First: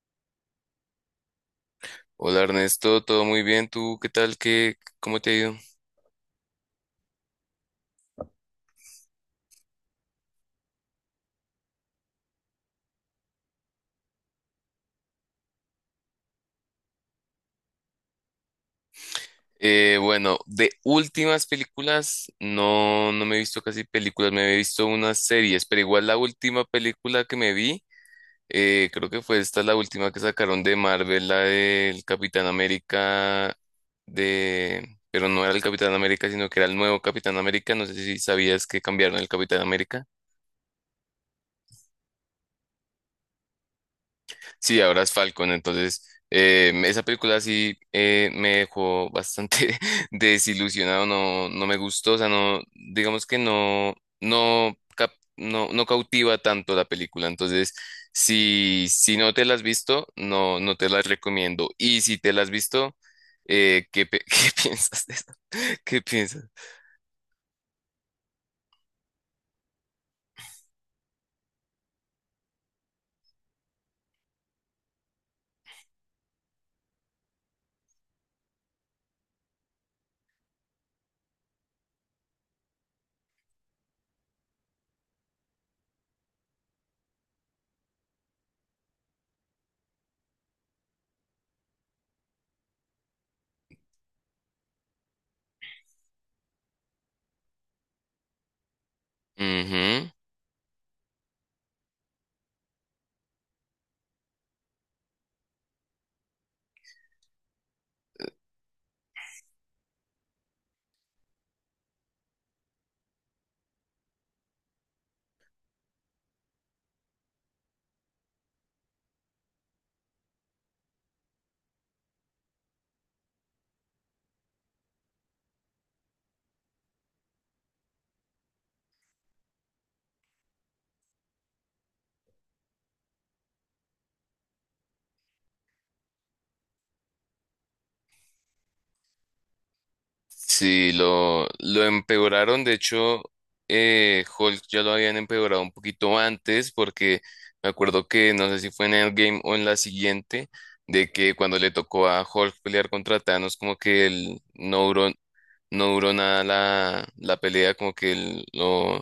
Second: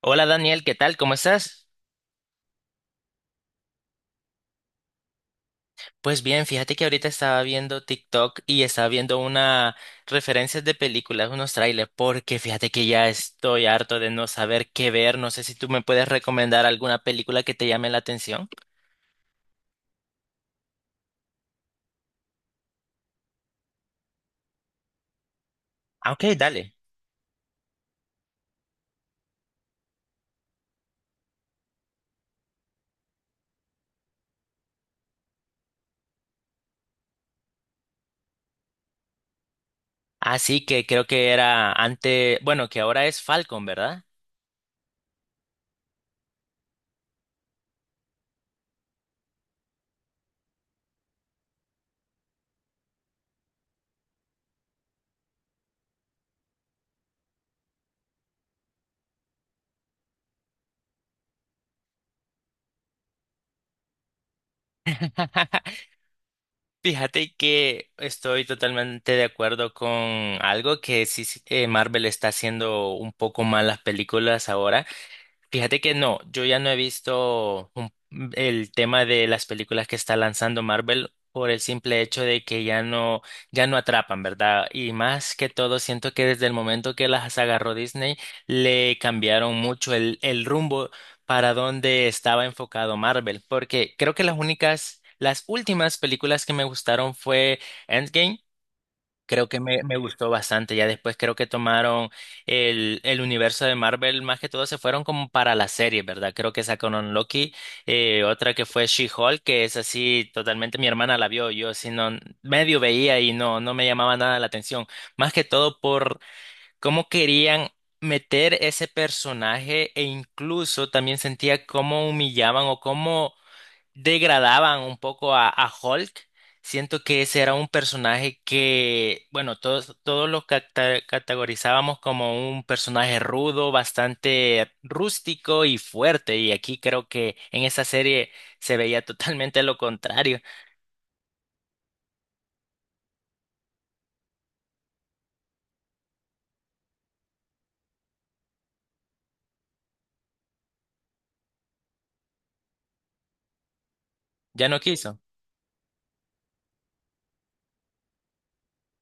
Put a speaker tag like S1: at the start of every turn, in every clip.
S1: Hola Daniel, ¿qué tal? ¿Cómo estás?
S2: Hola Ernesto, todo muy bien. ¿Tú qué tal? ¿Cómo te ha ido?
S1: Pues bien, fíjate que ahorita estaba viendo TikTok y estaba viendo una referencias de películas, unos trailers, porque fíjate que ya estoy harto de no saber qué ver. No sé si tú me puedes recomendar alguna película que te llame la atención.
S2: Bueno, de últimas películas, no, no me he visto casi películas, me he visto unas series, pero igual
S1: Ah,
S2: la
S1: ok,
S2: última
S1: dale.
S2: película que me vi, creo que fue esta la última que sacaron de Marvel, la del Capitán América, pero no era el Capitán América, sino que era el nuevo Capitán América. No sé si sabías que cambiaron el Capitán América.
S1: Así que creo que era antes, bueno, que ahora es Falcon, ¿verdad?
S2: Sí, ahora es Falcon. Entonces, esa película sí, me dejó bastante desilusionado. No, no me gustó, o sea, no, digamos que no, no, no, no cautiva tanto la película. Entonces, si no te la has visto, no, no te la recomiendo, y si te la has visto, ¿Qué piensas de eso? ¿Qué piensas?
S1: Fíjate que estoy totalmente de acuerdo con algo que sí, Marvel está haciendo un poco mal las películas ahora. Fíjate que no, yo ya no he visto el tema de las películas que está lanzando Marvel por el simple hecho de que ya no atrapan, ¿verdad? Y más que todo, siento que desde el momento que las agarró Disney, le cambiaron mucho el rumbo para donde estaba enfocado Marvel, porque creo que las últimas películas que me gustaron fue Endgame. Creo que me
S2: Ujú.
S1: gustó bastante. Ya después creo que tomaron el universo de Marvel, más que todo se fueron como para la serie, ¿verdad? Creo que sacaron Loki, otra que fue She-Hulk, que es así, totalmente mi hermana la vio, yo si no, medio veía y no me llamaba nada la atención. Más que todo por cómo querían meter ese personaje e incluso también sentía cómo humillaban o cómo degradaban un poco a Hulk. Siento que ese era un personaje que, bueno, todos categorizábamos como un personaje rudo, bastante rústico y fuerte. Y aquí creo que en esa serie se veía totalmente lo contrario.
S2: Sí, lo empeoraron. De hecho, Hulk ya lo habían empeorado un poquito antes, porque me acuerdo que no sé si fue en Endgame o en la siguiente, de que cuando le tocó a Hulk pelear contra Thanos, como que él
S1: Ya no
S2: no duró,
S1: quiso.
S2: no duró nada la pelea, como que él lo,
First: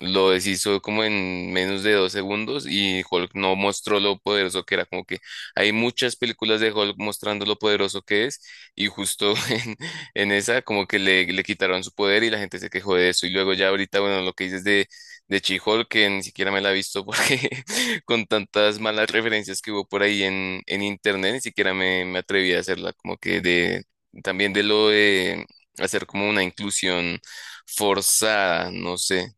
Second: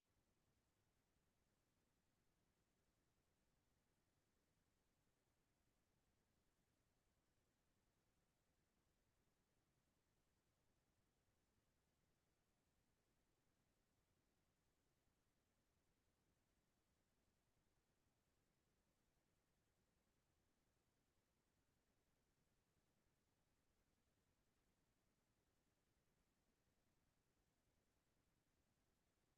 S2: lo deshizo como en menos de 2 segundos y Hulk no mostró lo poderoso que era. Como que hay muchas películas de Hulk mostrando lo poderoso que es y justo en esa como que le quitaron su poder y la gente se quejó de eso. Y luego ya ahorita, bueno, lo que dices de She-Hulk, que ni siquiera me la he visto porque con tantas malas referencias que hubo por ahí en internet, ni siquiera me atreví a hacerla. Como que de también de lo de hacer como una inclusión forzada, no sé.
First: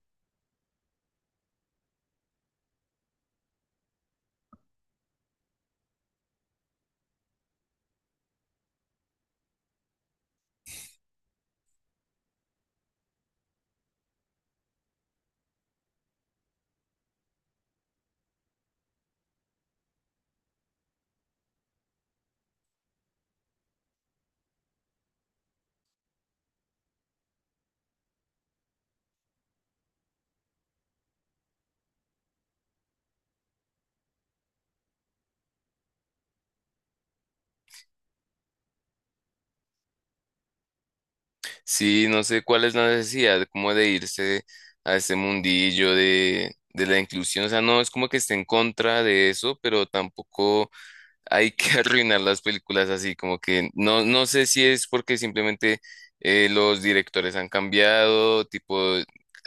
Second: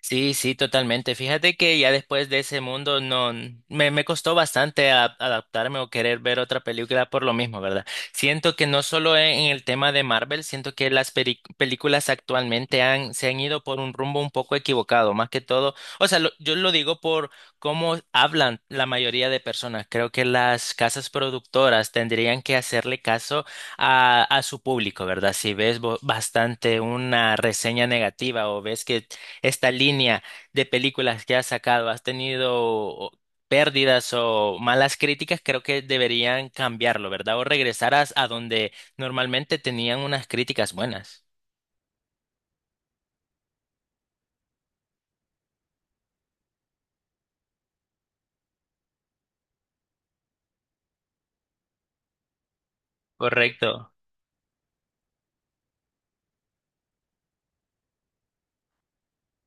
S1: Sí, sí, totalmente. Fíjate que ya después de ese mundo no me, me costó bastante adaptarme o querer ver otra película por lo mismo, ¿verdad? Siento que no solo en el tema de Marvel, siento que las películas actualmente se han ido por un rumbo un poco equivocado, más que todo. O sea, yo lo digo por cómo hablan la mayoría de personas. Creo que las casas productoras tendrían que hacerle caso a su público, ¿verdad? Si ves bastante una reseña negativa o ves que esta línea de películas que has sacado, has tenido pérdidas o malas críticas, creo que deberían cambiarlo, ¿verdad? O regresar a donde normalmente tenían unas críticas buenas.
S2: Sí, no sé cuál es la necesidad como de irse a este mundillo de la inclusión. O sea, no es como que esté en contra de eso, pero tampoco hay que arruinar las películas así, como que
S1: Correcto.
S2: no, no sé si es porque simplemente los directores han cambiado, tipo,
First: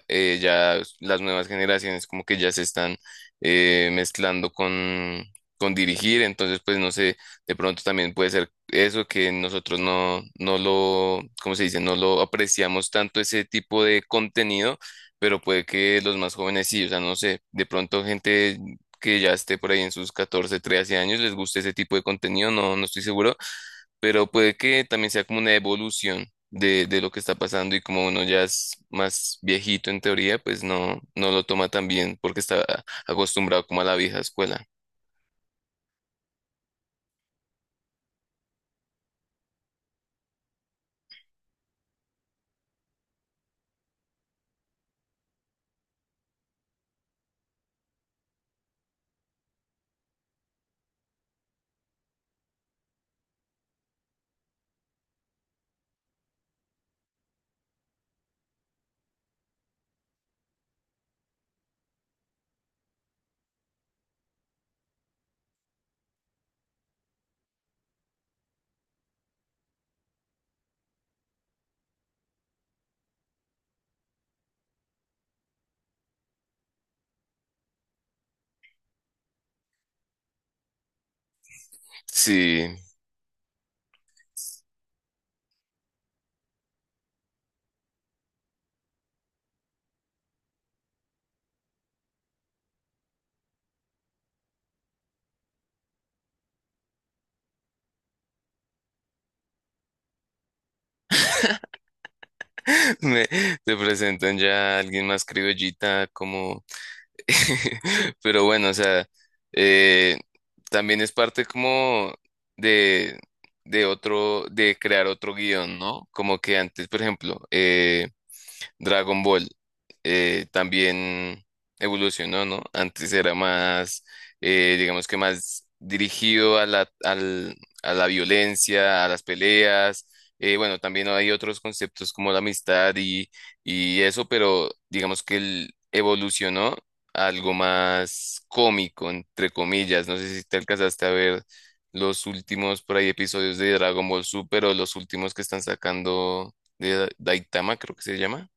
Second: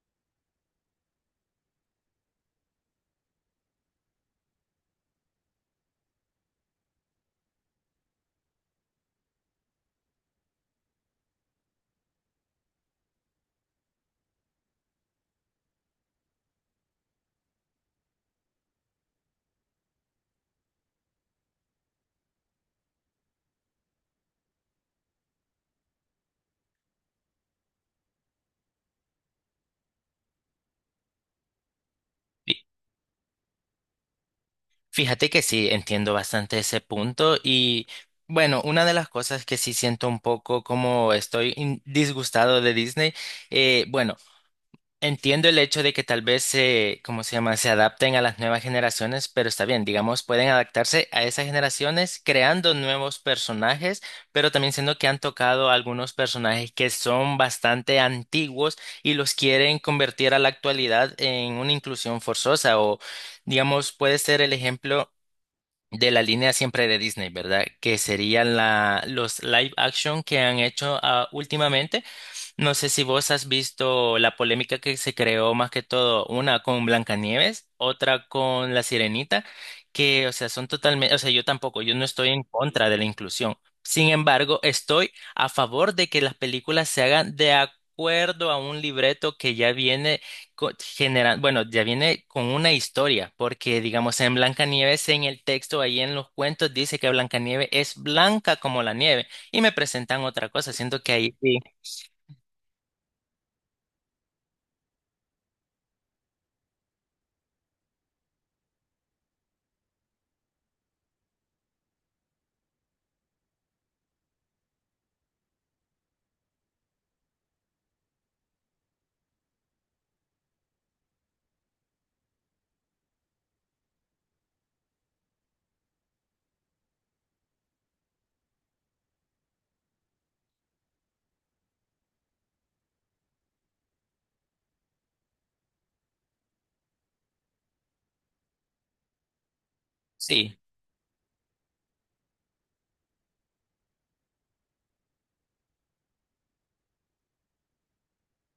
S2: ya las nuevas generaciones como que ya se están mezclando con dirigir, entonces pues no sé, de pronto también puede ser eso que nosotros no, no lo, ¿cómo se dice? No lo apreciamos tanto ese tipo de contenido. Pero puede que los más jóvenes sí, o sea, no sé, de pronto gente que ya esté por ahí en sus 14 13 años, les guste ese tipo de contenido, no, no estoy seguro, pero puede que también sea como una evolución de lo que está pasando y como uno ya es más viejito en teoría, pues no, no lo toma tan bien porque
S1: Fí-
S2: está acostumbrado como a la vieja escuela.
S1: Fíjate que sí, entiendo bastante ese punto y bueno, una de las cosas que sí siento un poco como estoy disgustado de Disney, bueno. Entiendo el hecho de que tal vez se, ¿cómo se llama? Se adapten a las nuevas generaciones, pero está bien, digamos, pueden adaptarse a esas generaciones creando nuevos personajes, pero también siendo que han tocado algunos personajes que son bastante antiguos y los quieren convertir a la actualidad en una inclusión forzosa o, digamos, puede ser el ejemplo de la línea siempre de Disney, ¿verdad? Que serían los live action que han hecho ah, últimamente no sé si vos has visto la polémica que se creó más que todo, una con Blancanieves, otra con La Sirenita, que, o sea, son totalmente, o sea, yo tampoco, yo no estoy en
S2: Sí,
S1: contra de la inclusión. Sin embargo, estoy a favor de que las películas se hagan de acuerdo a un libreto que ya viene bueno, ya viene con una historia, porque digamos en Blancanieves, en el texto, ahí en los cuentos, dice que Blancanieves es blanca como la nieve, y me presentan otra cosa, siento que ahí sí.
S2: me, te presentan ya a alguien más criollita como. Pero bueno, o sea, eh, también es parte como de, de otro, de crear otro guión, ¿no? Como que antes, por ejemplo, Dragon Ball también evolucionó, ¿no? Antes era más, digamos que más dirigido a la, a la violencia, a las peleas. Bueno, también hay otros conceptos como la amistad y eso, pero digamos que él evolucionó a algo más cómico, entre comillas. No sé si
S1: Sí,
S2: te alcanzaste a ver los últimos por ahí episodios de Dragon Ball Super o los últimos que están sacando de Daitama, creo que se llama.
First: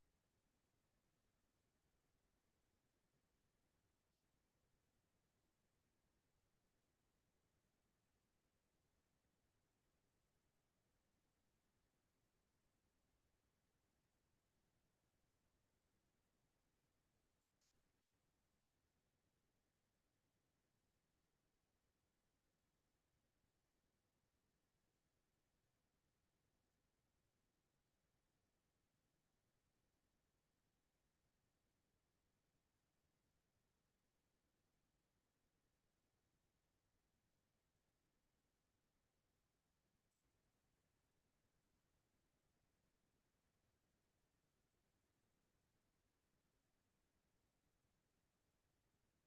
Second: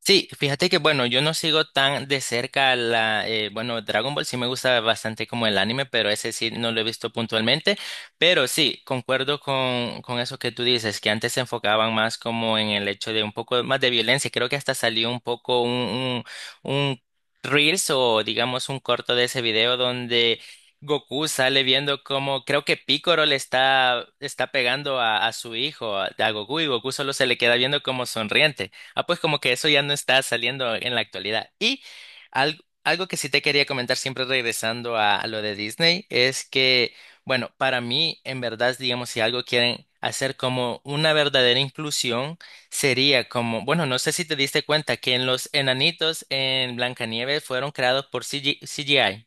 S1: sí, fíjate que bueno, yo no sigo tan de cerca la, bueno, Dragon Ball sí me gusta bastante como el anime, pero ese sí no lo he visto puntualmente, pero sí, concuerdo con eso que tú dices, que antes se enfocaban más como en el hecho de un poco más de violencia, creo que hasta salió un poco un Reels o digamos un corto de ese video donde... Goku sale viendo como creo que Piccolo está pegando a su hijo, a Goku, y Goku solo se le queda viendo como sonriente. Ah, pues como que eso ya no está saliendo en la actualidad. Y algo que sí te quería comentar, siempre regresando a lo de Disney, es que, bueno, para mí, en verdad, digamos, si algo quieren hacer como una verdadera inclusión, sería como, bueno, no sé si te diste cuenta que en los enanitos en Blancanieves fueron creados por CG CGI,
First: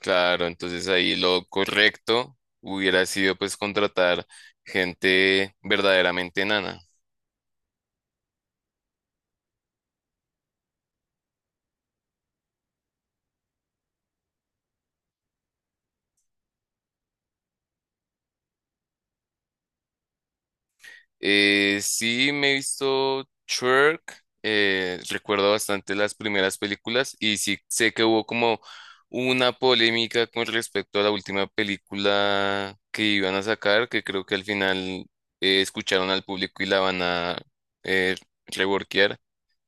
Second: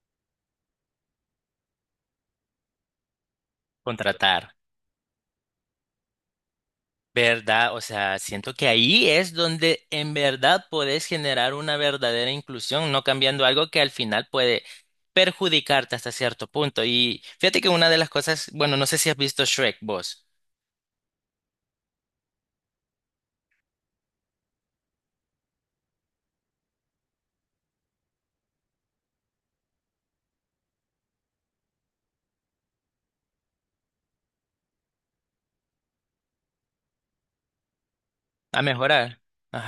S2: Claro, entonces ahí lo correcto hubiera sido pues contratar
S1: contratar.
S2: gente verdaderamente enana.
S1: ¿Verdad? O sea, siento que ahí es donde en verdad podés generar una verdadera inclusión, no cambiando algo que al final puede perjudicarte hasta cierto punto. Y fíjate que una de las cosas, bueno, no sé si has visto Shrek, vos,
S2: Sí, me he visto Shrek, recuerdo bastante las primeras películas y sí sé que hubo como una polémica con respecto a la última película que iban a sacar, que creo que al final escucharon al público y la van a eh,
S1: a
S2: reworkear.
S1: mejorar.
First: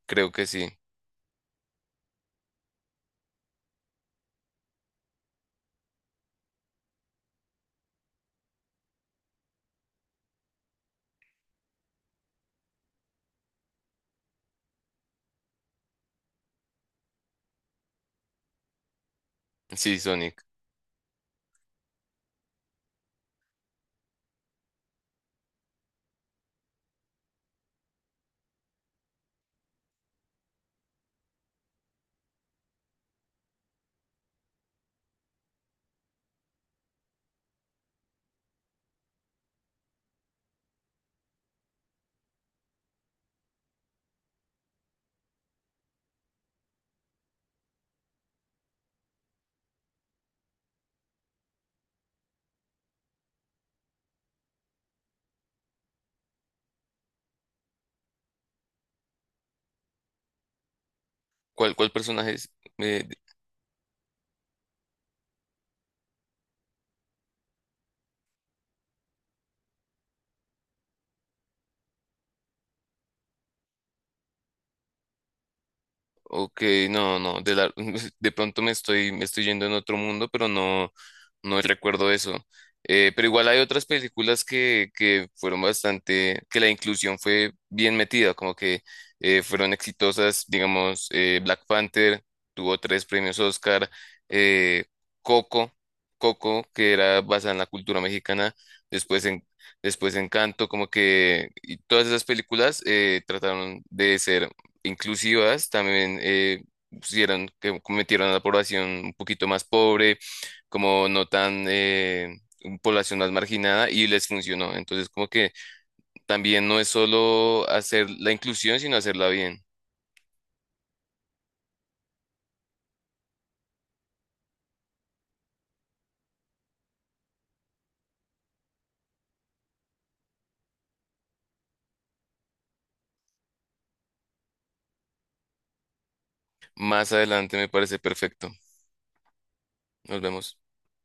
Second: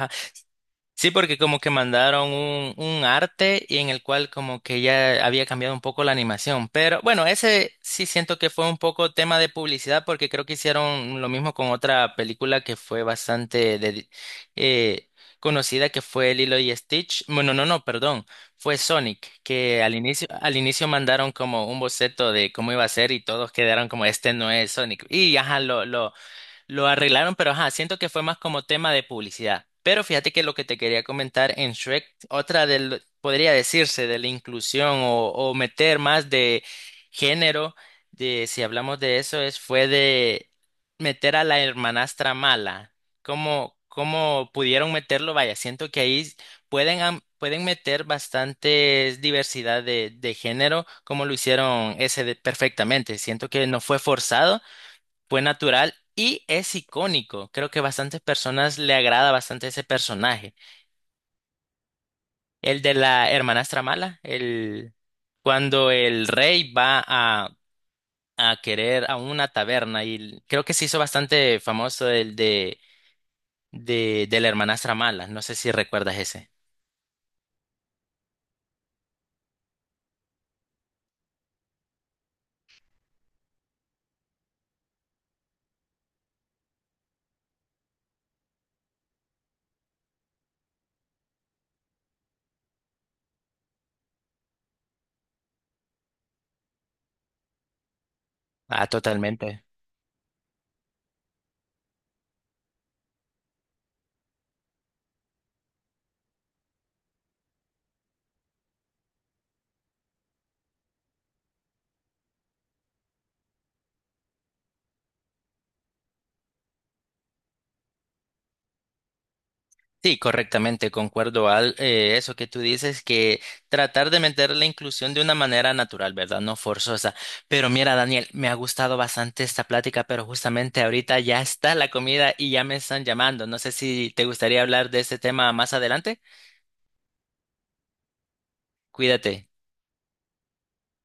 S2: Creo que sí,
S1: Sí, porque como que mandaron un arte y en el cual como que ya había cambiado un poco la animación. Pero bueno, ese sí siento que fue un poco tema de publicidad porque creo que hicieron lo mismo con otra película que fue bastante eh, conocida que fue Lilo y Stitch. Bueno, no, no, perdón. Fue Sonic, que
S2: sí, Sonic.
S1: al inicio mandaron como un boceto de cómo iba a ser y todos quedaron como este no es Sonic. Y ajá, lo arreglaron, pero ajá, siento que fue más como tema de publicidad. Pero fíjate que lo que te quería comentar en Shrek, otra del, podría decirse, de la inclusión o meter más de género, de si hablamos de eso, es fue de meter a la hermanastra mala. ¿Cómo, cómo pudieron meterlo? Vaya, siento que ahí pueden meter bastante diversidad de género, como lo hicieron perfectamente. Siento que no fue forzado fue natural y es icónico. Creo que bastantes personas le agrada bastante ese personaje.
S2: ¿Cuál personaje es?
S1: El de
S2: Eh,
S1: la hermanastra mala, el cuando el rey va a querer a una taberna y creo que se hizo bastante famoso de la hermanastra mala. No sé si recuerdas ese.
S2: Ok, no, no, de pronto me estoy yendo en otro mundo, pero no, no recuerdo eso. Pero igual hay otras películas que fueron bastante, que la inclusión fue bien metida, como que fueron exitosas, digamos, Black Panther tuvo tres premios Oscar, eh, Coco, Coco, que era basada en la cultura mexicana,
S1: Ah,
S2: después en,
S1: totalmente.
S2: después Encanto, como que y todas esas películas trataron de ser inclusivas, también pusieron que cometieron a la población un poquito más pobre, como no tan, población más marginada y les funcionó. Entonces, como que también no es solo hacer la inclusión, sino hacerla bien.
S1: Sí, correctamente, concuerdo al eso que tú dices, que tratar de meter la inclusión de una manera natural, ¿verdad? No forzosa. Pero mira, Daniel, me ha gustado bastante esta plática, pero justamente ahorita ya está la comida y ya me están llamando. No sé si te gustaría hablar de este tema más adelante.
S2: Más adelante me parece perfecto.
S1: Cuídate.
S2: Nos vemos.